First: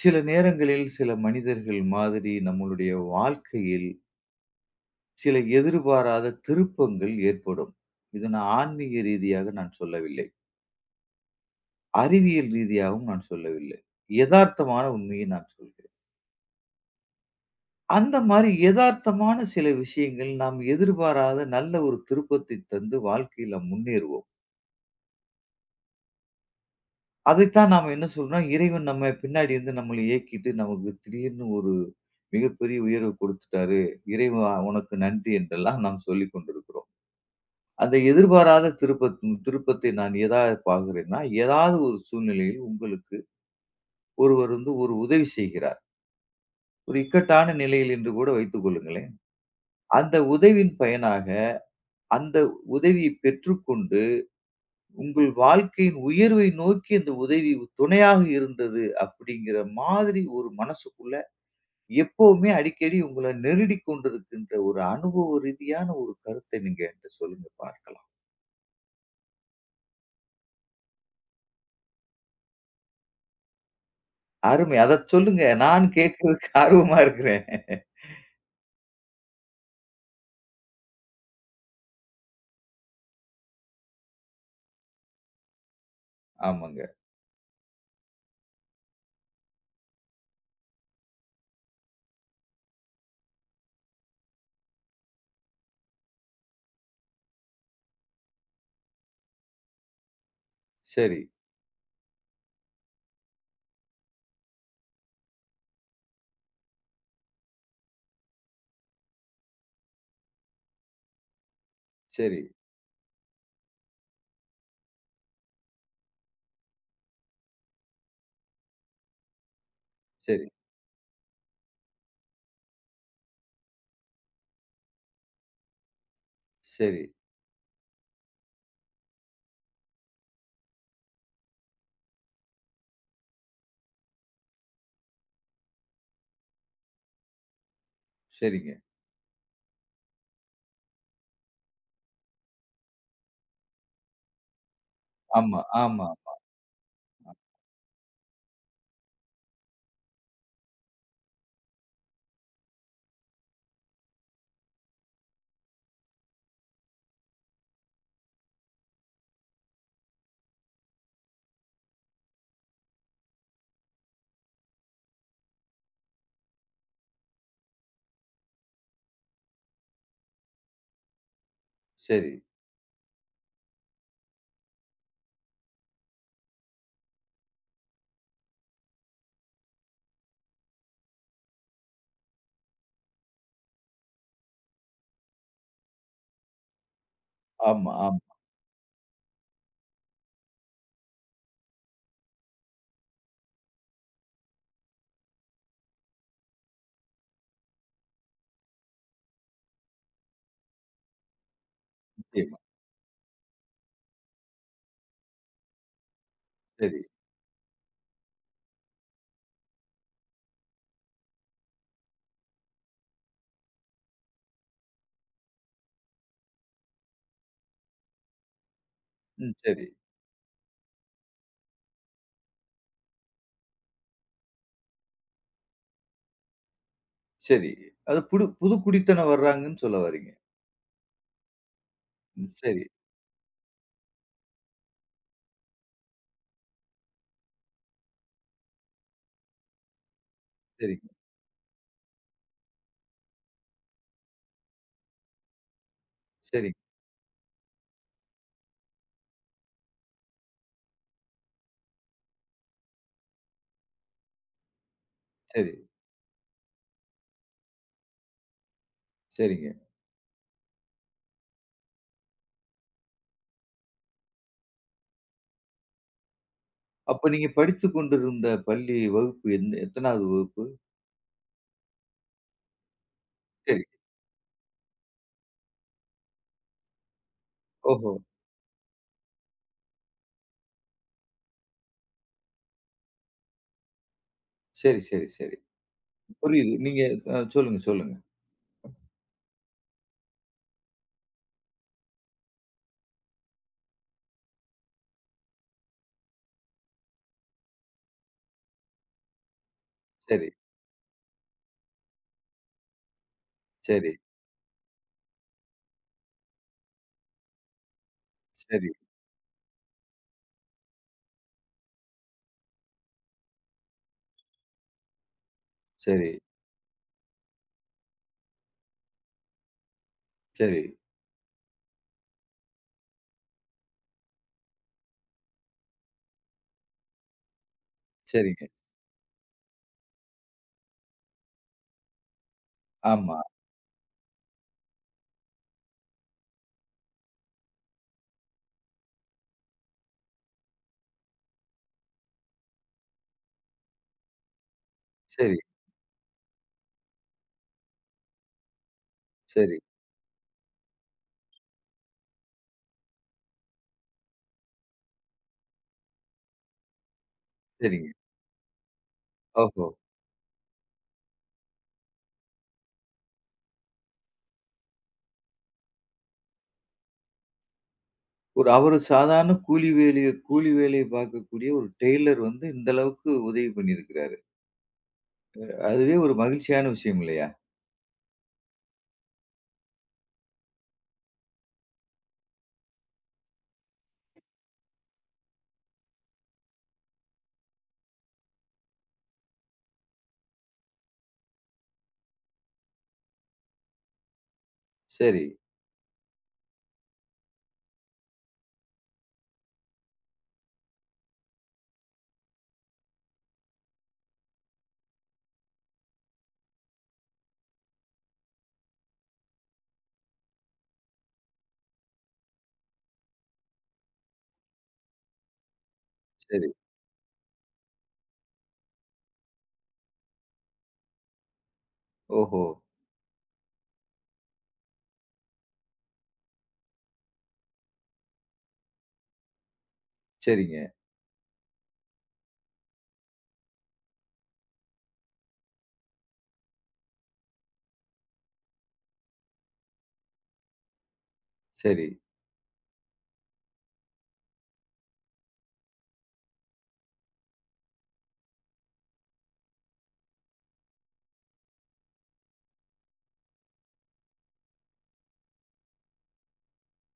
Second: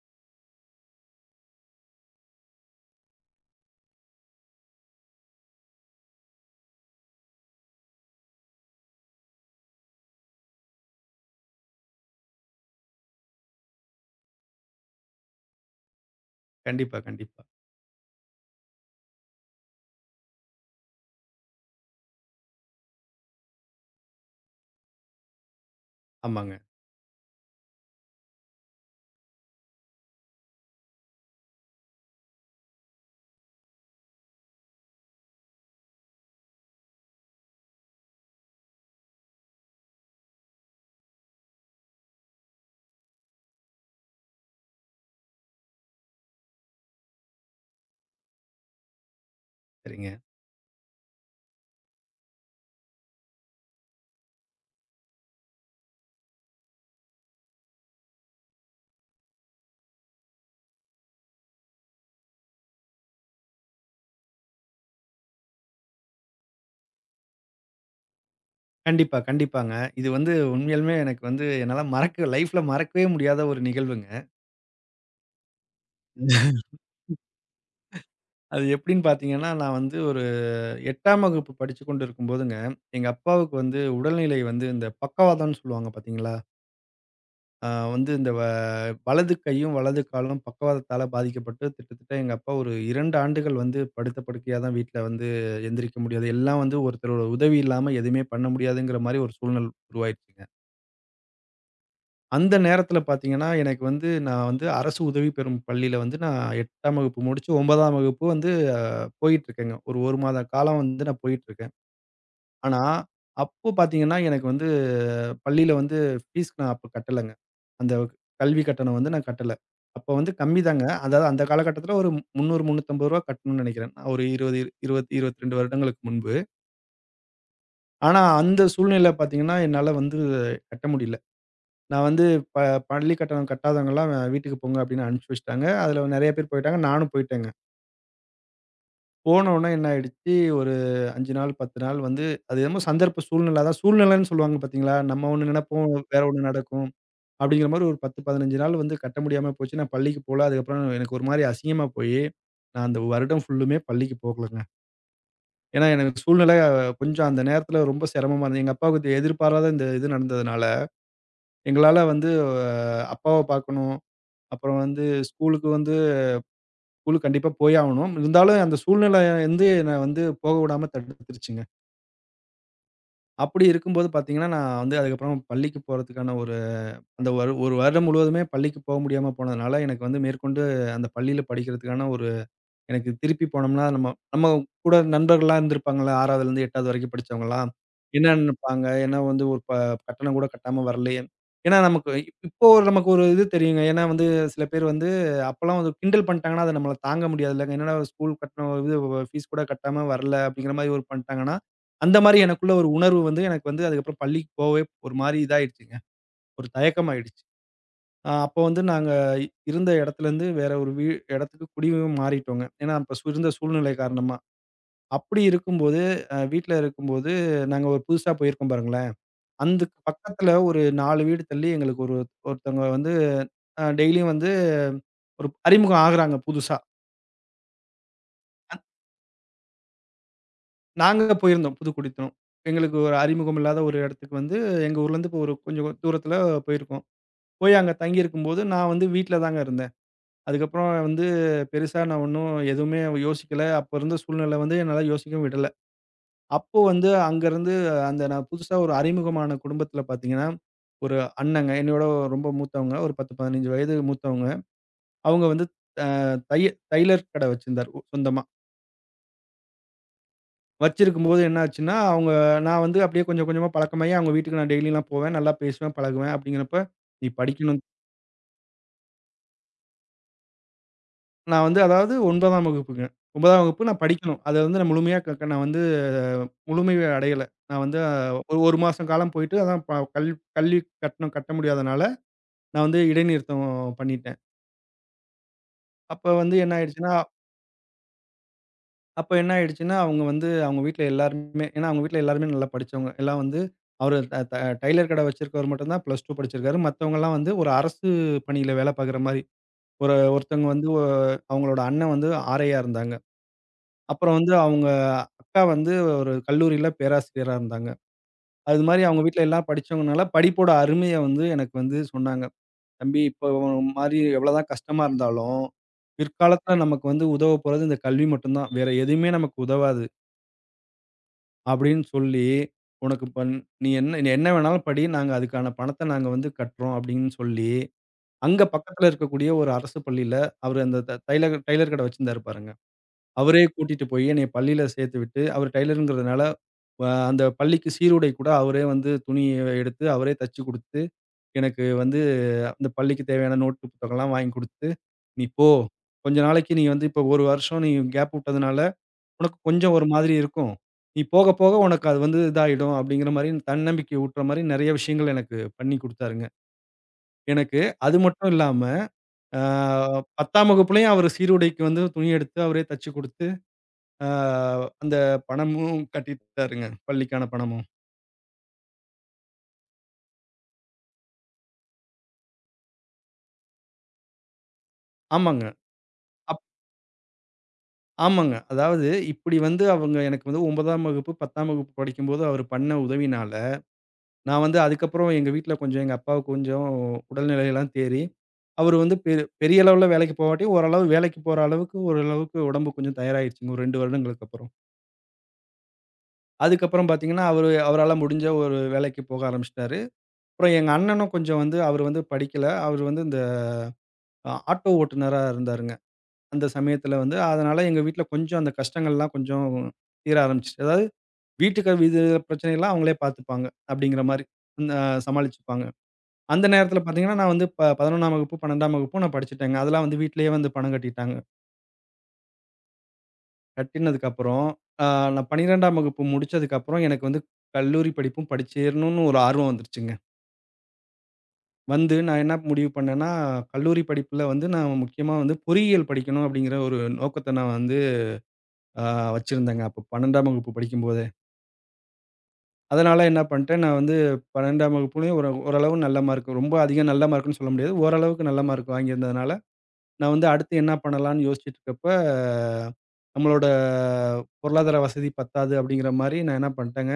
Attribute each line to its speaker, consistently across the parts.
Speaker 1: சில நேரங்களில் சில மனிதர்கள் மாதிரி நம்மளுடைய வாழ்க்கையில் சில எதிர்பாராத திருப்பங்கள் ஏற்படும். இது நான் ஆன்மீக ரீதியாக நான் சொல்லவில்லை, அறிவியல் ரீதியாகவும் நான் சொல்லவில்லை, யதார்த்தமான உண்மையை நான் சொல்கிறேன்.
Speaker 2: கண்டிப்பா, கண்டிப்பா.
Speaker 1: அந்த மாதிரி யதார்த்தமான சில விஷயங்கள் நாம் எதிர்பாராத நல்ல ஒரு திருப்பத்தை தந்து வாழ்க்கையில முன்னேறுவோம்.
Speaker 2: ஆமாங்க.
Speaker 1: அதைத்தான் நாம் என்ன சொல்றோம், இறைவன் நம்ம பின்னாடி இருந்து நம்மளை இயக்கிட்டு நமக்கு திடீர்னு ஒரு மிகப்பெரிய உயர்வு கொடுத்துட்டாரு, இறைவா உனக்கு நன்றி என்றெல்லாம் நாம் சொல்லிக் கொண்டிருக்கிறோம். அந்த எதிர்பாராத திருப்பத்தை நான் எதாவது பார்க்கிறேன்னா, ஏதாவது ஒரு சூழ்நிலையில் உங்களுக்கு ஒருவர் வந்து ஒரு உதவி செய்கிறார். ஒரு இக்கட்டான நிலையில் என்று கூட வைத்துக் கொள்ளுங்களேன்.
Speaker 2: சரிங்க.
Speaker 1: அந்த உதவியின் பயனாக, அந்த உதவியை பெற்றுக்கொண்டு, உங்கள் வாழ்க்கையின் உயர்வை நோக்கி அந்த உதவி துணையாக இருந்தது அப்படிங்கிற மாதிரி ஒரு மனசுக்குள்ள எப்பவுமே அடிக்கடி உங்கள நெருடிக் கொண்டிருக்கின்ற ஒரு அனுபவ ரீதியான ஒரு கருத்தை நீங்க என்ட்ட சொல்லுங்க பார்க்கலாம்.
Speaker 2: கண்டிப்பா, கண்டிப்பாங்க. இது வந்து உண்மையாலுமே எனக்கு வந்து என்னால மறக்க லைஃப்ல மறக்கவே முடியாத ஒரு நிகழ்வுங்க.
Speaker 1: அருமை. அதச் சொல்லுங்க. நான் கேட்கிறதுக்கு ஆர்வமா இருக்கிறேன்.
Speaker 2: அது எப்படின்னு பார்த்தீங்கன்னா, நான் வந்து ஒரு 8ஆம் வகுப்பு படிச்சு கொண்டு இருக்கும்போதுங்க, எங்க அப்பாவுக்கு வந்து உடல்நிலை வந்து இந்த பக்கவாதம்னு சொல்லுவாங்க பார்த்தீங்களா?
Speaker 1: ஆமாங்க.
Speaker 2: ஆ வந்து இந்த வலது கையும், வலது காலும் பக்கவாதத்தால பாதிக்கப்பட்டு கிட்டத்தட்ட எங்க அப்பா ஒரு 2 ஆண்டுகள் வந்து படுத்த படுக்கையா தான் வீட்ல வந்து எந்திரிக்க முடியாது. எல்லாம் வந்து ஒருத்தரோட உதவி இல்லாம எதுவுமே பண்ண முடியாதுங்கிற மாரி ஒரு சூழ்நிலை உருவாயிருச்சுங்க.
Speaker 1: சரி,
Speaker 2: அந்த நேரத்துல பார்த்தீங்கன்னா, எனக்கு வந்து நான் வந்து அரசு உதவி பெறும் பள்ளியில வந்து நான் 8ஆம் வகுப்பு முடிச்சு 9ஆம் வகுப்பு வந்து போயிட்டுருக்கேங்க. ஒரு 1 மாத காலம் வந்து நான் போயிட்டுருக்கேன்.
Speaker 1: சரி,
Speaker 2: ஆனா, அப்போ பார்த்தீங்கன்னா, எனக்கு வந்து பள்ளியில வந்து ஃபீஸ் நான் அப்போ கட்டலங்க. அந்த கல்வி கட்டணம் வந்து நான் கட்டல. அப்போ வந்து
Speaker 1: சரி,
Speaker 2: கம்மி தாங்க. அதாவது அந்த காலகட்டத்தில ஒரு ரூ. 300, ரூ. 350 கட்டணும்னு நெனைக்கிறேன். நான் ஒரு 20, 22 வருடங்களுக்கு முன்பு.
Speaker 1: சரி,
Speaker 2: ஆனா, அந்த சூழ்நிலை பார்த்தீங்கன்னா, என்னால வந்து கட்ட முடியல. நான் வந்து ப பள்ளி கட்டணம் கட்டாதவங்கலாம் வீட்டுக்கு போங்க அப்படின்னு அனுப்பிச்சு வச்சுட்டாங்க. அதுல நெறைய பேர் போயிட்டாங்க. நானும் போயிட்டேங்க.
Speaker 1: சரிங்க.
Speaker 2: போனோனே என்ன ஆயிடுச்சு, ஒரு 5 நாள், 10 நாள் வந்து அது என்னமோ சந்தர்ப்ப சூழ்நிலை அதான் சூழ்நிலைன்னு சொல்லுவாங்க பார்த்தீங்களா? நம்ம ஒண்ணு
Speaker 1: ஆமா,
Speaker 2: நெனைப்போம்,
Speaker 1: ஆமா,
Speaker 2: வேற
Speaker 1: ஆமா.
Speaker 2: ஒண்ணு நடக்கும். அப்படிங்கிற மாரி ஒரு 10, 15 நாள் வந்து கட்ட முடியாம போச்சு. நான் பள்ளிக்கு போல. அதுக்கப்புறம் எனக்கு ஒரு மாரி அசிங்கமா போயி, நான் அந்த வருடம் ஃபுல்லுமே பள்ளிக்கு போகலங்க. ஏன்னா, எனக்கு சூழ்நிலை கொஞ்சம் அந்த நேரத்துல ரொம்ப சிரமமா இருந்தது. எங்க அப்பாவுக்கு இது எதிர்பாராத இந்த இது நடந்ததுனால, எங்களால வந்து அப்பாவ பார்க்கணும். அப்புறம் வந்து ஸ்கூலுக்கு வந்து ஸ்கூலுக்கு கண்டிப்பா போய் ஆவணும். இருந்தாலும் அந்த சூழ்நிலை வந்து என்ன வந்து போக விடாம தடுத்துருச்சுங்க.
Speaker 1: சரி.
Speaker 2: அப்படி இருக்கும்போது பார்த்தீங்கன்னா, நான் வந்து அதுக்கப்புறம் பள்ளிக்கு போறதுக்கான ஒரு அந்த ஒரு 1 வருடம் முழுவதுமே பள்ளிக்கு போக முடியாம போனதுனால, எனக்கு வந்து மேற்கொண்டு அந்த பள்ளியில படிக்கிறதுக்கான ஒரு எனக்கு திருப்பி போனோம்னா, நம்ம நம்ம கூட நண்பர்கள்லாம் இருந்திருப்பாங்கள்ல 6வதுலேருந்து 8வது வரைக்கும் படிச்சவங்கலாம்.
Speaker 1: ஆமா, ஆமா.
Speaker 2: என்ன நினைப்பாங்க? ஏன்னா வந்து ஒரு கட்டணம் கூட கட்டாம வரலையே. ஏன்னா நமக்கு இப்போ ஒரு நமக்கு ஒரு இது தெரியுங்க. ஏன்னா வந்து சில பேர் வந்து அப்பலாம் வந்து கிண்டல் பண்ணிட்டாங்கன்னா, அத நம்மளால தாங்க முடியாதுல்லங்க. என்னடா ஸ்கூல் கட்டணம் இது ஃபீஸ் கூட கட்டாம வரல அப்படிங்கிற மாரி ஒரு பண்ணிட்டாங்கன்னா, அந்த மாரி
Speaker 1: நிச்சயமா.
Speaker 2: எனக்குள்ள ஒரு உணர்வு வந்து எனக்கு வந்து அதுக்கப்புறம் பள்ளிக்கு போவே ஒரு மாரி இதாயிடுச்சுங்க. ஒரு
Speaker 1: சரி.
Speaker 2: தயக்கமாயிடுச்சு. அப்போ வந்து நாங்க இருந்த இடத்துலேருந்து வேற ஒரு இடத்துக்கு குடியும் மாறிட்டோங்க. ஏன்னா, அப்ப இருந்த சூழ்நிலை காரணமா. அப்படி இருக்கும்போது, வீட்ல இருக்கும்போது நாங்க ஒரு புதுசா போயிருக்கோம் பாருங்களேன்.
Speaker 1: ம். சரி,
Speaker 2: அதுக்கு பக்கத்துல ஒரு 4 வீடு தள்ளி எங்களுக்கு ஒரு ஒருத்தவங்க வந்து டெய்லியும் வந்து ஒரு அறிமுகம் ஆகுறாங்க புதுசா.
Speaker 1: சரி. அது புது புது குடித்தனம் வர்றாங்கன்னு சொல்ல வர்றீங்க.
Speaker 2: நாங்க போயிருந்தோம் புது குடித்தனம்.
Speaker 1: ம். சரி,
Speaker 2: எங்களுக்கு ஒரு அறிமுகம் இல்லாத ஒரு இடத்துக்கு வந்து எங்க ஊர்லேருந்து இப்போ ஒரு கொஞ்சம் தூரத்துல போயிருக்கோம். போய் அங்க தங்கியிருக்கும்போது நான் வந்து வீட்ல தாங்க இருந்தேன். அதுக்கப்புறம்
Speaker 1: சரிங்க.
Speaker 2: வந்து பெருசா நான் ஒண்ணும் எதுவுமே யோசிக்கல. அப்ப இருந்த சூழ்நிலை வந்து என்னால யோசிக்கவும் விடல.
Speaker 1: சரி,
Speaker 2: அப்போ வந்து அங்கருந்து அந்த நான் புதுசா ஒரு அறிமுகமான குடும்பத்தில பார்த்தீங்கன்னா, ஒரு அண்ணங்க என்னையோட ரொம்ப மூத்தவங்க. ஒரு 10, 15 வயது மூத்தவங்க. அவங்க வந்து
Speaker 1: சரி,
Speaker 2: அ தைய டைலர் கடை வச்சிருந்தார் சொந்தமா.
Speaker 1: சரிங்க.
Speaker 2: வச்சிருக்கும்போது என்ன ஆச்சுன்னா, அவங்க நான் வந்து அப்படியே கொஞ்சம் கொஞ்சமா பழக்கமாகி அவங்க வீட்டுக்கு நான் டெய்லிலாம் போவேன். நல்லா பேசுவேன், பழகுவேன். அப்படிங்கிறப்ப, "நீ
Speaker 1: அப்ப நீங்க
Speaker 2: படிக்கணும்
Speaker 1: படித்துக் கொண்டிருந்த பள்ளி வகுப்பு என் எத்தனாவது வகுப்பு?
Speaker 2: நான் வந்து அதாவது 9ஆம் வகுப்புங்க. 9ஆம்
Speaker 1: சரி.
Speaker 2: வகுப்பு நான் படிக்கணும். அத வந்து நான் முழுமையா க க நான் வந்து முழுமை அடையல. நான் வந்து
Speaker 1: ஓஹோ!
Speaker 2: ஒரு 1 மாசம் காலம் போயிட்டு அதான் ப கல் கல்வி கட்டணம் கட்ட முடியாதனால, நான் வந்து இடைநிறுத்தம் பண்ணிட்டேன்.
Speaker 1: சரி, சரி, சரி.
Speaker 2: அப்ப வந்து
Speaker 1: புரியுது.
Speaker 2: என்ன
Speaker 1: நீங்க
Speaker 2: ஆயிடுச்சுன்னா,
Speaker 1: சொல்லுங்க, சொல்லுங்க.
Speaker 2: அப்ப என்ன ஆயிடுச்சுன்னா, அவங்க வந்து அவங்க வீட்ல எல்லாருமே ஏன்னா அவங்க வீட்ல எல்லாருமே நல்லா படிச்சவங்க. எல்லாம் வந்து அவரு ட ட டைலர் கடை வச்சிருக்கவரு மட்டும் தான் +2 படிச்சிருக்காரு. மத்தவங்கலாம் வந்து ஒரு அரசு பணியில வேலை பார்க்குற மாரி. ஒரு
Speaker 1: சரி,
Speaker 2: ஒருத்தவங்க வந்து ஒ அவங்களோட அண்ணன் வந்து ஆர்ஐயா இருந்தாங்க.
Speaker 1: சரி,
Speaker 2: அப்புறம் வந்து அவங்க அக்கா வந்து ஒரு கல்லூரியில பேராசிரியரா இருந்தாங்க. அது
Speaker 1: சரி,
Speaker 2: மாரி அவங்க வீட்ல எல்லாம் படிச்சவங்கனால படிப்போட அருமைய வந்து எனக்கு வந்து சொன்னாங்க. "தம்பி இப்போ மாரி எவ்வளோதான் கஷ்டமா இருந்தாலும்,
Speaker 1: சரி,
Speaker 2: பிற்காலத்துல நமக்கு வந்து உதவப் போறது இந்த கல்வி மட்டும் தான். வேற எதுவுமே நமக்கு உதவாது"
Speaker 1: சரி,
Speaker 2: அப்படின்னு சொல்லி, "உனக்கு இப்ப நீ என்ன வேணாலும் படி. நாங்க அதுக்கான பணத்த நாங்க வந்து கட்டுறோம்" அப்படின்னு சொல்லி, அங்க
Speaker 1: சரிங்க.
Speaker 2: பக்கத்துல இருக்கக்கூடிய ஒரு அரசு பள்ளியில அவரு அந்த த தைலக டைலர் கடை வச்சிருந்தாரு பாருங்க.
Speaker 1: ஆமா.
Speaker 2: அவரே கூட்டிட்டு போயி என்னைய பள்ளியில சேர்த்து விட்டு, அவர் டெய்லருங்கிறதுனால அந்த பள்ளிக்கு சீருடை கூட அவரே வந்து துணிய எடுத்து அவரே தச்சு குடுத்து, எனக்கு வந்து அந்த பள்ளிக்கு தேவையான நோட் புத்தகம்லாம் வாங்கி குடுத்து, "நீ
Speaker 1: சரி,
Speaker 2: போ. கொஞ்ச நாளைக்கு நீ வந்து இப்ப 1 வருஷம் நீ கேப் விட்டதுனால, உனக்கு
Speaker 1: சரி,
Speaker 2: கொஞ்சம் ஒரு மாதிரி இருக்கும். நீ போக போக உனக்கு அது வந்து இதாயிடும்." அப்படிங்கிற மாரி தன்னம்பிக்கை ஊட்டுற மாரி நெறைய விஷயங்கள் எனக்கு பண்ணி குடுத்தாருங்க. எனக்கு
Speaker 1: சரிங்க.
Speaker 2: அது மட்டும் இல்லாம,
Speaker 1: ஓஹோ!
Speaker 2: 10ஆம் வகுப்புலயும் அவரு சீருடைக்கு வந்து துணி எடுத்து அவரே தச்சு குடுத்து ஆ அந்த பணமும் கட்டிட்டாருங்க. பள்ளிக்கான பணமும்.
Speaker 1: ஒரு அவரு சாதாரண கூலி வேலைய கூலி வேலைய பார்க்கக்கூடிய ஒரு டெய்லர் வந்து இந்த அளவுக்கு உதவி பண்ணியிருக்கிறாரு.
Speaker 2: ஆமாங்க.
Speaker 1: அதுவே ஒரு
Speaker 2: அப்
Speaker 1: மகிழ்ச்சியான விஷயம் இல்லையா?
Speaker 2: ஆமாங்க. அதாவது இப்படி வந்து அவங்க எனக்கு வந்து 9ஆம் வகுப்பு, 10ஆம் வகுப்பு படிக்கும்போது அவரு பண்ண உதவினால, நான் வந்து அதுக்கப்புறம் எங்க வீட்ல கொஞ்சம் எங்க அப்பாவுக்கு கொஞ்சம் உடல்நிலையெல்லாம் தேறி, அவரு வந்து பெரிய அளவுல வேலைக்கு போகாட்டி, ஓரளவு வேலைக்கு போற அளவுக்கு ஓரளவுக்கு உடம்பு கொஞ்சம் தயாராகிடுச்சுங்க. ஒரு 2 வருடங்களுக்கு அப்புறம்.
Speaker 1: சரி,
Speaker 2: அதுக்கப்புறம் பார்த்தீங்கன்னா, அவரு அவரால முடிஞ்ச ஒரு வேலைக்கு போக ஆரம்பிச்சுட்டாரு. அப்புறம் எங்க அண்ணனும் கொஞ்சம் வந்து அவரு வந்து படிக்கல. அவரு வந்து இந்த ஆட்டோ ஓட்டுநரா இருந்தாருங்க. அந்த சமயத்துல வந்து அதனால எங்க வீட்ல கொஞ்சம் அந்த கஷ்டங்கள்லாம் கொஞ்சம் தீர ஆரம்பிச்சுச்சு. அதாவது வீட்டுக்கு இது பிரச்சனைலாம் அவங்களே பார்த்துப்பாங்க. அப்படிங்கிற மாரி அ சமாளிச்சுப்பாங்க. அந்த
Speaker 1: சரி.
Speaker 2: நேரத்துல பார்த்தீங்கன்னா, நான் வந்து 11ஆம் வகுப்பு, 12ஆம் வகுப்பும் நான் படிச்சுட்டேங்க. அதெல்லாம் வந்து வீட்லயே வந்து பணம் கட்டிட்டாங்க.
Speaker 1: ஓஹோ!
Speaker 2: கட்டினதுக்கப்புறம் அ நான் 12ஆம் வகுப்பு முடிச்சதுக்கப்புறம் எனக்கு வந்து கல்லூரி படிப்பும் படிச்சேரணும்னு ஒரு ஆர்வம் வந்துருச்சுங்க.
Speaker 1: சரிங்க.
Speaker 2: வந்து நான் என்ன முடிவு பண்ணேன்னா, கல்லூரி படிப்புல வந்து நான் முக்கியமா வந்து பொறியியல் படிக்கணும் அப்படிங்கிற ஒரு நோக்கத்த நான் வந்து அ வச்சிருந்தேங்க. அப்போ 12ஆம் வகுப்பு படிக்கும்போது.
Speaker 1: சரி,
Speaker 2: அதனால என்ன பண்ணிட்டேன், நான் வந்து 12ஆம் வகுப்புலயும் ஒரு ஓரளவு நல்ல மார்க் ரொம்ப அதிக நல்ல மார்க்ன்னு சொல்ல முடியாது. ஓரளவுக்கு நல்ல மார்க் வாங்கியிருந்ததுனால, நான் வந்து அடுத்து என்ன பண்ணலான்னு யோசிச்சுட்டு இருக்கப்ப, நம்மளோட பொருளாதார வசதி பத்தாது அப்படிங்கிற மாரி நான் என்ன பண்ணிட்டேங்க,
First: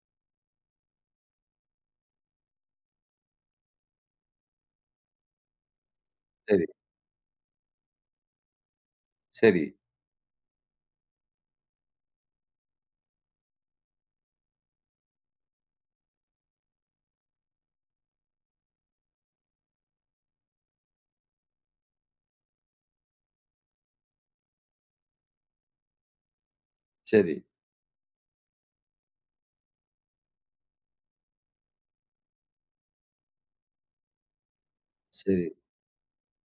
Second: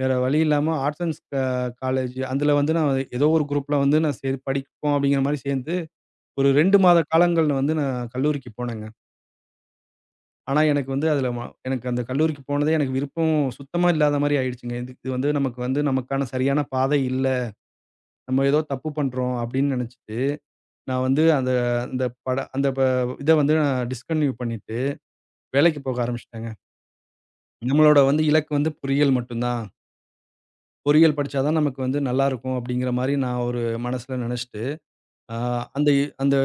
Speaker 2: வேற வழி இல்லாம ஆர்ட்ஸ் அண்ட் க காலேஜ் அதில வந்து நான் ஏதோ ஒரு குரூப்ல வந்து நான் சரி படிப்போம் அப்படிங்கிற மாரி சேர்ந்து, ஒரு
Speaker 1: சரி,
Speaker 2: 2 மாத காலங்கள்ல வந்து நான் கல்லூரிக்கு போனேங்க.
Speaker 1: சரி,
Speaker 2: ஆனா எனக்கு வந்து அதில ம எனக்கு அந்த கல்லூரிக்கு போனதே எனக்கு விருப்பம் சுத்தமா இல்லாத மாரி ஆயிடுச்சுங்க. இது இது வந்து நமக்கு வந்து நமக்கான சரியான பாதை இல்ல. நம்ம ஏதோ தப்பு பண்றோம் அப்படின்னு நினைச்சிட்டு, நான் வந்து அந்த அந்த பட அந்த ப இத வந்து நான் டிஸ்கன்டின்யூ பண்ணிட்டு, வேலைக்கு போக ஆரம்பிச்சுட்டேங்க.
Speaker 1: சரி,
Speaker 2: நம்மளோட வந்து இலக்கு வந்து பொறியியல் மட்டும்தான். பொறியியல் படிச்சா தான் நமக்கு வந்து நல்லாருக்கும் அப்படிங்கிற மாரி நான் ஒரு மனசுல நினைச்சுட்டு, அ
Speaker 1: சரி,
Speaker 2: அந்த அந்த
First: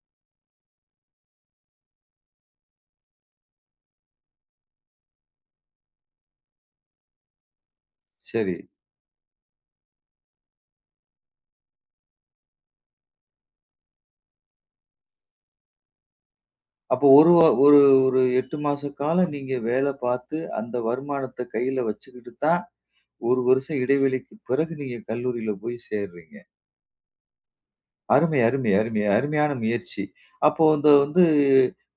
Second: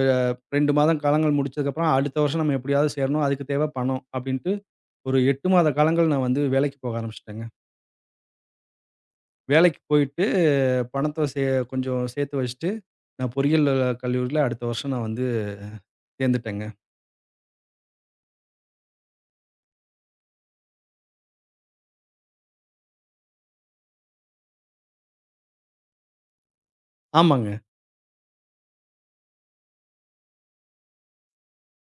Speaker 2: 2 மாத காலங்கள் முடிச்சதுக்கப்புறம், அடுத்த வருஷம் நம்ம எப்படியாவது சேரணும். அதுக்கு தேவ பணம் அப்படின்ட்டு, ஒரு 8 மாத காலங்கள் நான் வந்து வேலைக்கு போக ஆரம்பிச்சுட்டேங்க.
Speaker 1: சரி.
Speaker 2: வேலைக்கு போயிட்டு பணத்த சே கொஞ்சம் சேர்த்து வச்சுட்டு, நான் பொறியியல் கல்லூரியில அடுத்த வருஷம் நான் வந்து சேர்ந்துட்டேங்க.
Speaker 1: அப்போ ஒரு வ ஒரு ஒரு 8 மாச காலம் நீங்க வேலை பார்த்து, அந்த வருமானத்த கையில வச்சுக்கிட்டு தான், 1 வருஷம் இடைவெளிக்கு பிறகு நீங்க கல்லூரியில போய் சேர்றீங்க.
Speaker 2: ஆமாங்க,
Speaker 1: அருமை, அருமை, அருமை. அருமையான முயற்சி. அப்போ அந்த வந்து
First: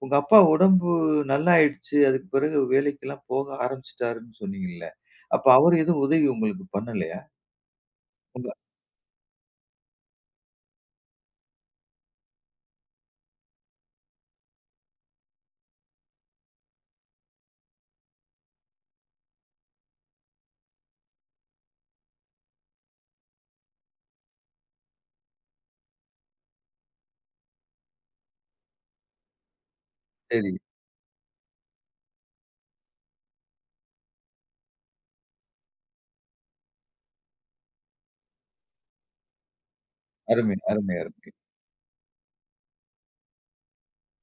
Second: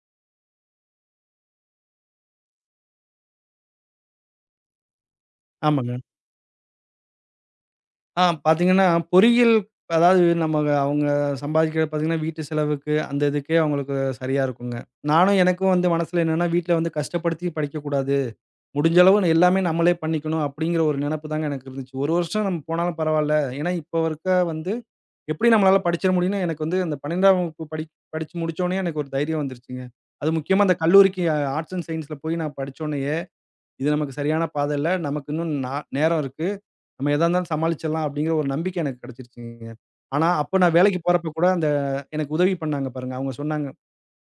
Speaker 1: உங்க அப்பா உடம்பு நல்லாயிடுச்சு. அதுக்கு பிறகு வேலைக்கெல்லாம் போக ஆரம்பிச்சுட்டாருன்னு சொன்னீங்கல்ல. அப்ப அவரு
Speaker 2: ஆமாங்க.
Speaker 1: எதுவும் உதவி உங்களுக்கு பண்ணலையா?
Speaker 2: ஆ
Speaker 1: உங்க
Speaker 2: பார்த்தீங்கன்னா, பொறியியல் அதாவது நம்ம அவங்க சம்பாதிக்கிறது பார்த்தீங்கன்னா, வீட்டு செலவுக்கு அந்த இதுக்கே அவங்களுக்கு சரியா இருக்குங்க. நானும் எனக்கும் வந்து மனசுல என்னன்னா, வீட்ல வந்து கஷ்டப்படுத்தி படிக்கக்கூடாது. முடிஞ்ச அளவு எல்லாமே நம்மளே பண்ணிக்கணும் அப்படிங்கிற ஒரு நெனப்பு தாங்க எனக்கு இருந்துச்சு. ஒரு வருஷம் நம்ம போனாலும் பரவால்ல. ஏன்னா, இப்ப இருக்க வந்து எப்படி நம்மளால படிச்சிட முடியும்னு எனக்கு வந்து அந்த 12ஆம் வகுப்பு படிச்சு முடிச்சோனயே எனக்கு ஒரு தைரியம் வந்துருச்சுங்க. அது
Speaker 1: சரி.
Speaker 2: முக்கியமா அந்த கல்லூரிக்கு ஆர்ட்ஸ் அண்ட் சயன்ஸ்ல போய் நான் படிச்சோனயே, இது நமக்கு சரியான பாதை இல்ல. நமக்கு இன்னும் நேரம் இருக்கு. நம்ம எதா இருந்தாலும் சமாளிச்சிடலாம் அப்படிங்கிற ஒரு நம்பிக்கை எனக்கு கிடைச்சிருச்சுங்க. ஆனா,
Speaker 1: அருமை,
Speaker 2: அப்ப நான்
Speaker 1: அருமை,
Speaker 2: வேலைக்கு
Speaker 1: அருமை.
Speaker 2: போறப்ப கூட அந்த எனக்கு உதவி பண்ணாங்க பாருங்க. அவங்க சொன்னாங்க,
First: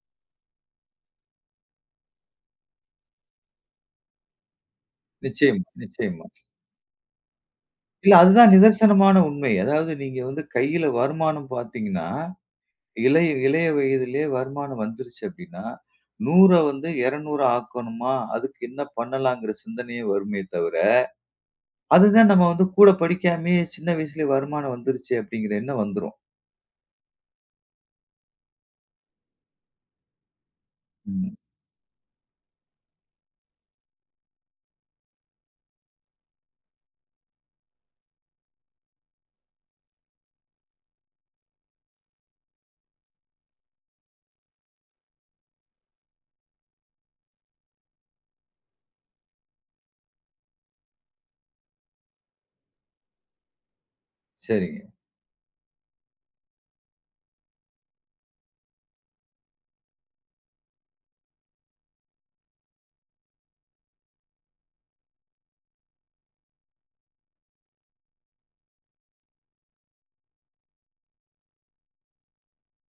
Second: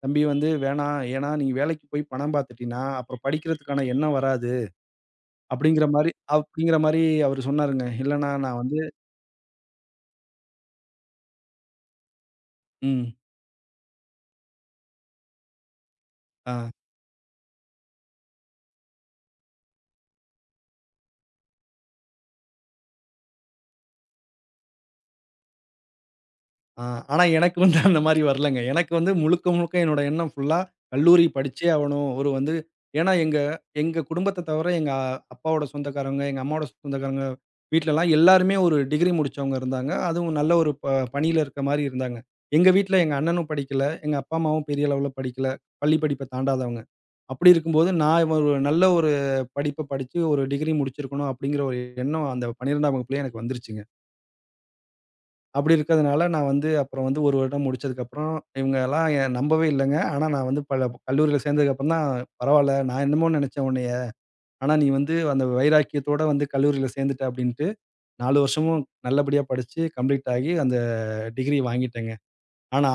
Speaker 2: "தம்பி வந்து வேணாம். ஏன்னா நீ வேலைக்கு போய் பணம் பார்த்துட்டீன்னா, அப்புறம் படிக்கிறதுக்கான எண்ணம் வராது."
Speaker 1: நிச்சயமா,
Speaker 2: அப்படிங்கிற மாரி
Speaker 1: நிச்சயமா.
Speaker 2: அப்படிங்கிற மாரி அவரு சொன்னாருங்க.
Speaker 1: இல்ல
Speaker 2: இல்லன்னா
Speaker 1: அதுதான்
Speaker 2: நான் வந்து
Speaker 1: நிதர்சனமான உண்மை. அதாவது நீங்க வந்து கையில வருமானம் பார்த்தீங்கன்னா,
Speaker 2: ம்.
Speaker 1: இளைய இளைய வயதிலேயே வருமானம் வந்துருச்சு அப்படின்னா, 100
Speaker 2: ஆ.
Speaker 1: வந்து 200 ஆக்கணுமா? அதுக்கு என்ன பண்ணலாங்கிற சிந்தனையே வருமே தவிர, அதுதான் நம்ம வந்து கூட படிக்காமயே சின்ன வயசுலயே வருமானம் வந்துருச்சே அப்படிங்கிற எண்ணம் வந்துரும்.
Speaker 2: ஆ, ஆனா எனக்கு வந்து அந்த மாரி வரலங்க. எனக்கு வந்து முழுக்க, முழுக்க என்னோட எண்ணம் ஃபுல்லா கல்லூரி
Speaker 1: ம்.
Speaker 2: படிச்சே ஆவணும். ஒரு வந்து ஏன்னா எங்க எங்க குடும்பத்த தவிர எங்க அப்பாவோட சொந்தக்காரங்க, எங்க அம்மாவோட சொந்தக்காரங்க வீட்லலாம் எல்லாருமே ஒரு டிகிரி முடிச்சவங்க இருந்தாங்க. அதுவும் நல்ல ஒரு பணியில இருக்க மாரி இருந்தாங்க. எங்க வீட்ல எங்க அண்ணனும் படிக்கல. எங்க அப்பா, அம்மாவும் பெரிய அளவுல படிக்கல. பள்ளி படிப்ப தாண்டாதவங்க. அப்படி இருக்கும்போது நான் ஒரு நல்ல ஒரு படிப்ப படிச்சு ஒரு டிகிரி முடிச்சிருக்கணும் அப்படிங்கிற ஒரு எண்ணம் அந்த 12ஆம் வகுப்புலயே எனக்கு வந்துருச்சுங்க.
Speaker 1: சரிங்க.
Speaker 2: அப்படி இருக்கிறதுனால நான் வந்து அப்புறம் வந்து 1 வருடம் முடிச்சதுக்கப்புறம், இவங்கலாம் நம்பவே இல்லங்க. ஆனா நான் வந்து பல கல்லூரியில சேர்ந்ததுக்கப்புறம் தான் பரவால்ல, நான் என்னமோ நினைச்சேன் உன்னைய. ஆனா நீ வந்து அந்த வைராக்கியத்தோட வந்து கல்லூரியில சேர்ந்துட்ட அப்படின்ட்டு 4 வருஷமும் நல்லபடியா படிச்சு கம்ப்ளீட் ஆகி அந்த டிகிரி வாங்கிட்டேங்க. ஆனா,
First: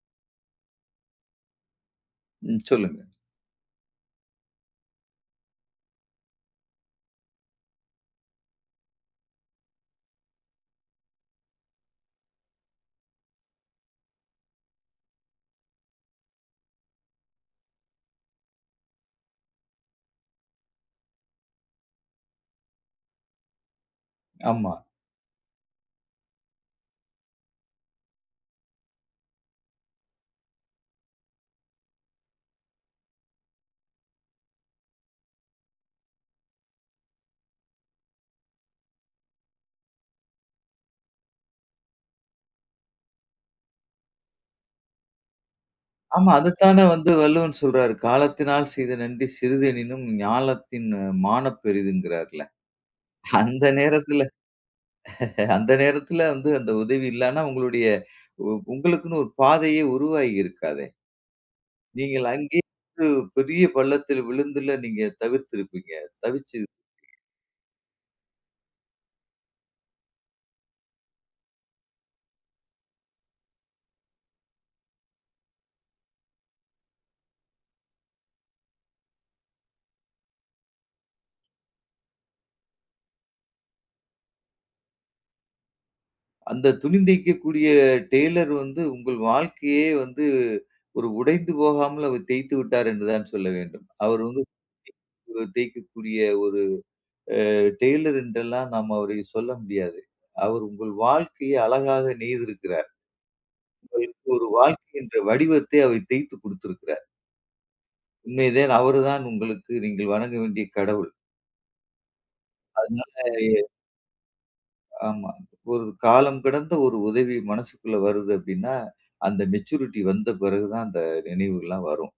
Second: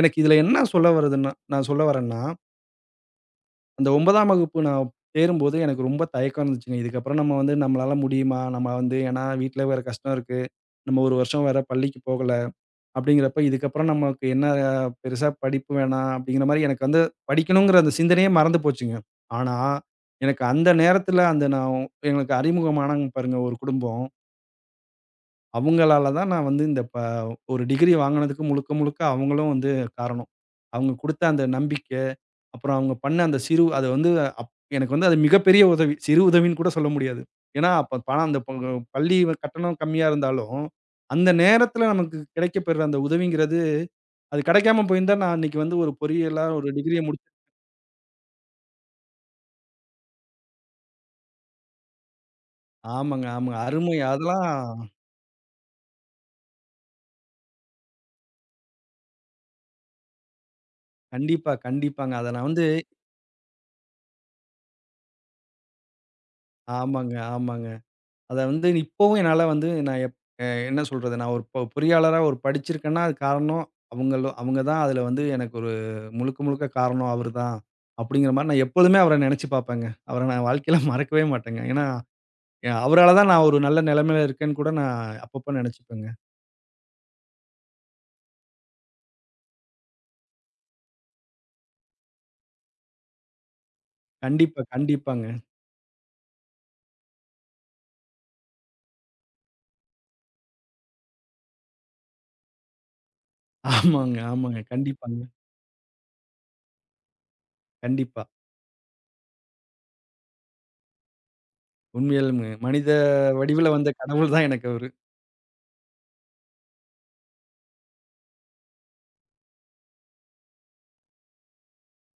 Speaker 2: எனக்கு இதுல என்ன சொல்ல வருதுன்னா நான் சொல்ல வரேன்னா,
Speaker 1: ம். சொல்லுங்க.
Speaker 2: அந்த 9ஆம் வகுப்பு நான் சேரும்போது எனக்கு ரொம்ப தயக்கம் இருந்துச்சுங்க. இதுக்கப்புறம் நம்ம வந்து நம்மளால முடியுமா? நம்ம வந்து ஏன்னா வீட்ல வேற கஷ்டம் இருக்கு. நம்ம 1 வருஷம் வேற பள்ளிக்கு போகல. அப்படிங்கிறப்ப, இதுக்கப்புறம் நமக்கு என்ன பெருசா படிப்பு வேணாம் அப்படிங்கிற மாரி எனக்கு வந்து படிக்கணுங்கிற அந்த சிந்தனையே மறந்து போச்சுங்க. ஆனா, எனக்கு அந்த நேரத்துல அந்த நான் எனக்கு அறிமுகமானாங்க பாருங்க ஒரு குடும்பம்.
Speaker 1: ஆமா,
Speaker 2: அவங்களால தான் நான் வந்து இந்த ப ஒரு டிகிரி வாங்குனதுக்கு முழுக்க முழுக்க அவங்களும் வந்து காரணம். அவங்க குடுத்த அந்த நம்பிக்க அப்புறம் அவங்க பண்ண அந்த சிறு அது வந்து அப் எனக்கு வந்து அது மிகப்பெரிய உதவி. சிறு உதவின்னு கூட சொல்ல முடியாது. ஏன்னா, அப்ப பணம் அந்த பள்ளி கட்டணம் கம்மியா இருந்தாலும், அந்த நேரத்தில நமக்கு கிடைக்கப்பெற அந்த உதவிங்கிறது, அது கிடைக்காம போயிருந்தா நான் இன்னைக்கு வந்து ஒரு
Speaker 1: ஆமா.
Speaker 2: பொறியியலா ஒரு
Speaker 1: அதத்தானே
Speaker 2: டிகிரிய
Speaker 1: வந்து
Speaker 2: முடிச்சு
Speaker 1: வள்ளுவன் சொல்றாரு. "காலத்தினால் செய்த நன்றி சிறிதெனினும் ஞாலத்தின் மாணப் பெரிதுங்கிறார்ல."
Speaker 2: ஆமாங்க, ஆமாங்க.
Speaker 1: அந்த
Speaker 2: அருமை.
Speaker 1: நேரத்துல,
Speaker 2: அதெல்லாம்
Speaker 1: அந்த நேரத்துல வந்து அந்த உதவி இல்லன்னா உங்களுடைய உங்களுக்குன்னு ஒரு பாதையே உருவாகி இருக்காதே.
Speaker 2: கண்டிப்பா, கண்டிப்பாங்க.
Speaker 1: நீங்கள்
Speaker 2: அத நான்
Speaker 1: அங்கேயே
Speaker 2: வந்து
Speaker 1: வந்து பெரிய பள்ளத்தில் விழுந்துல நீங்க தவிர்த்திருப்பீங்க. தவிச்சு
Speaker 2: ஆமாங்க, ஆமாங்க. அத வந்து இப்பவும் என்னால வந்து நான் எப் அ என்ன சொல்றது? நான் ஒரு பொறியாளரா ஒரு படிச்சிருக்கேன்னா, அது காரணம் அவங்க தான் அதுல வந்து எனக்கு ஒரு முழுக்க முழுக்க காரணம் அவரு தான். அப்படிங்கிற மாரி நான் எப்பொழுதுமே அவர நெனச்சு பாப்பேங்க. அவர நான் வாழ்க்கையில மறக்கவே மாட்டேங்க. ஏன்னா, அவரால தான் நான் ஒரு நல்ல நிலைமையில இருக்கேன்னு கூட நான் அப்பப்ப நெனச்சுப்பேங்க.
Speaker 1: அந்த துணி தைக்கக்கூடிய டெய்லர் வந்து உங்கள் வாழ்க்கையே வந்து ஒரு உடைந்து போகாமல் அவர் தேய்த்து விட்டார் என்றுதான் சொல்ல வேண்டும். அவர் வந்து
Speaker 2: கண்டிப்பா, கண்டிப்பாங்க.
Speaker 1: ஒரு தேய்க்கக்கூடிய ஒரு டெய்லர் என்றெல்லாம் நாம் அவரை சொல்ல முடியாது. அவர் உங்கள் வாழ்க்கையை அழகாக நெய்திருக்கிறார்.
Speaker 2: ஆமாங்க,
Speaker 1: உங்களுக்கு ஒரு
Speaker 2: ஆமாங்க.
Speaker 1: வாழ்க்கை என்ற
Speaker 2: கண்டிப்பாங்க.
Speaker 1: வடிவத்தை அவர் தேய்த்து கொடுத்திருக்கிறார்.
Speaker 2: கண்டிப்பா.
Speaker 1: உண்மைதான், அவர்தான் உங்களுக்கு நீங்கள் வணங்க வேண்டிய கடவுள்.
Speaker 2: உண்மையாலுமே மனித
Speaker 1: அதனால
Speaker 2: வடிவில வந்த கடவுள் தான் எனக்கு அவரு.
Speaker 1: ஆமா. ஒரு காலம் கடந்த ஒரு உதவி மனசுக்குள்ள வருது அப்படின்னா, அந்த மெச்சூரிட்டி வந்த பிறகு தான் அந்த நினைவுகள்லாம் வரும்.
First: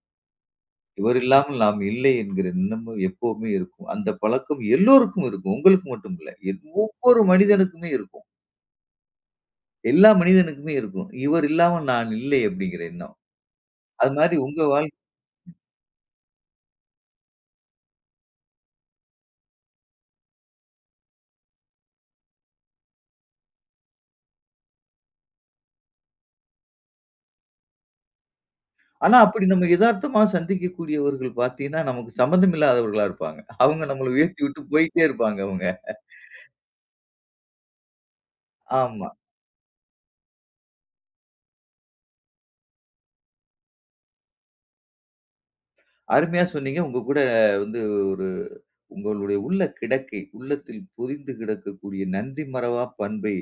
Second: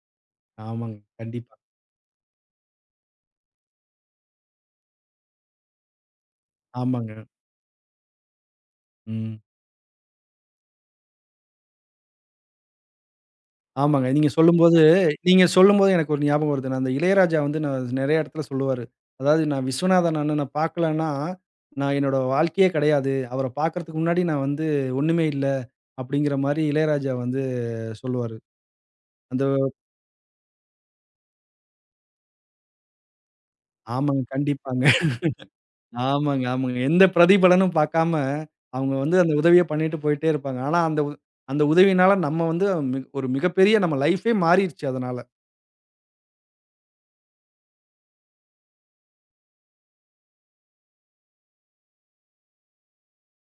Speaker 2: ஆமாங்க.
Speaker 1: இவர்
Speaker 2: கண்டிப்பா.
Speaker 1: இல்லாமல் நாம் இல்லை என்கிற எண்ணமும் எப்பவுமே இருக்கும். அந்த பழக்கம் எல்லோருக்கும் இருக்கும். உங்களுக்கு மட்டும் இல்ல.
Speaker 2: ஆமாங்க.
Speaker 1: ஒவ்வொரு மனிதனுக்குமே இருக்கும்.
Speaker 2: ம்.
Speaker 1: எல்லா மனிதனுக்குமே இருக்கும். இவர் இல்லாமல் நான் இல்லை அப்படிங்கிற எண்ணம்.
Speaker 2: ஆமாங்க.
Speaker 1: அது மாரி உங்க வாழ்
Speaker 2: நீங்க சொல்லும்போது எனக்கு ஒரு ஞாபகம் வருது. நான் அந்த இளையராஜா வந்து நான் நெறைய இடத்துல சொல்லுவாரு. அதாவது நான் விஸ்வநாதன் அண்ணன பார்க்கலன்னா, நான் என்னோட வாழ்க்கையே கிடையாது. அவர பார்க்கறதுக்கு முன்னாடி நான் வந்து ஒண்ணுமே இல்ல. அப்படிங்கிற மாரி இளையராஜா வந்து சொல்லுவாரு.
Speaker 1: ஆனா
Speaker 2: அந்த
Speaker 1: அப்படி நம்ம எதார்த்தமா சந்திக்கக்கூடியவர்கள் பார்த்தீங்கன்னா, நமக்கு சம்மந்தம் இல்லாதவர்களா இருப்பாங்க. அவங்க நம்மள
Speaker 2: ஆமாங்க.
Speaker 1: உயர்த்தி விட்டு
Speaker 2: கண்டிப்பாங்க.
Speaker 1: போயிட்டே இருப்பாங்க அவங்க.
Speaker 2: ஆமாங்க, ஆமாங்க. எந்த பிரதிபலனும் பார்க்காம, அவங்க
Speaker 1: ஆமா.
Speaker 2: வந்து அந்த உதவிய பண்ணிட்டு போயிட்டே இருப்பாங்க. ஆனா அந்த உதவியினால நம்ம வந்து மிக ஒரு மிகப்பெரிய நம்ம லைஃபே மாறிருச்சு அதனால.
Speaker 1: அருமையா சொன்னீங்க. உங்க கூட வந்து ஒரு உங்களுடைய உள்ள கிடக்கை, உள்ளத்தில் பொதிந்து கிடக்கக்கூடிய நன்றி மறவா பண்பை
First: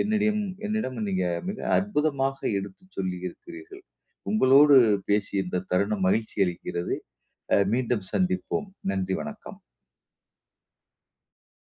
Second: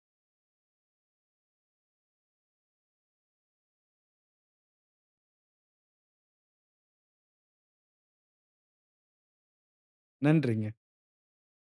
Speaker 1: என்னிடம் என்னிடம் நீங்க மிக அற்புதமாக எடுத்துச் சொல்லியிருக்கிறீர்கள். உங்களோடு பேசிய இந்த தருணம் மகிழ்ச்சி அளிக்கிறது. மீண்டும் சந்திப்போம். நன்றி, வணக்கம்.
Speaker 2: நன்றிங்க.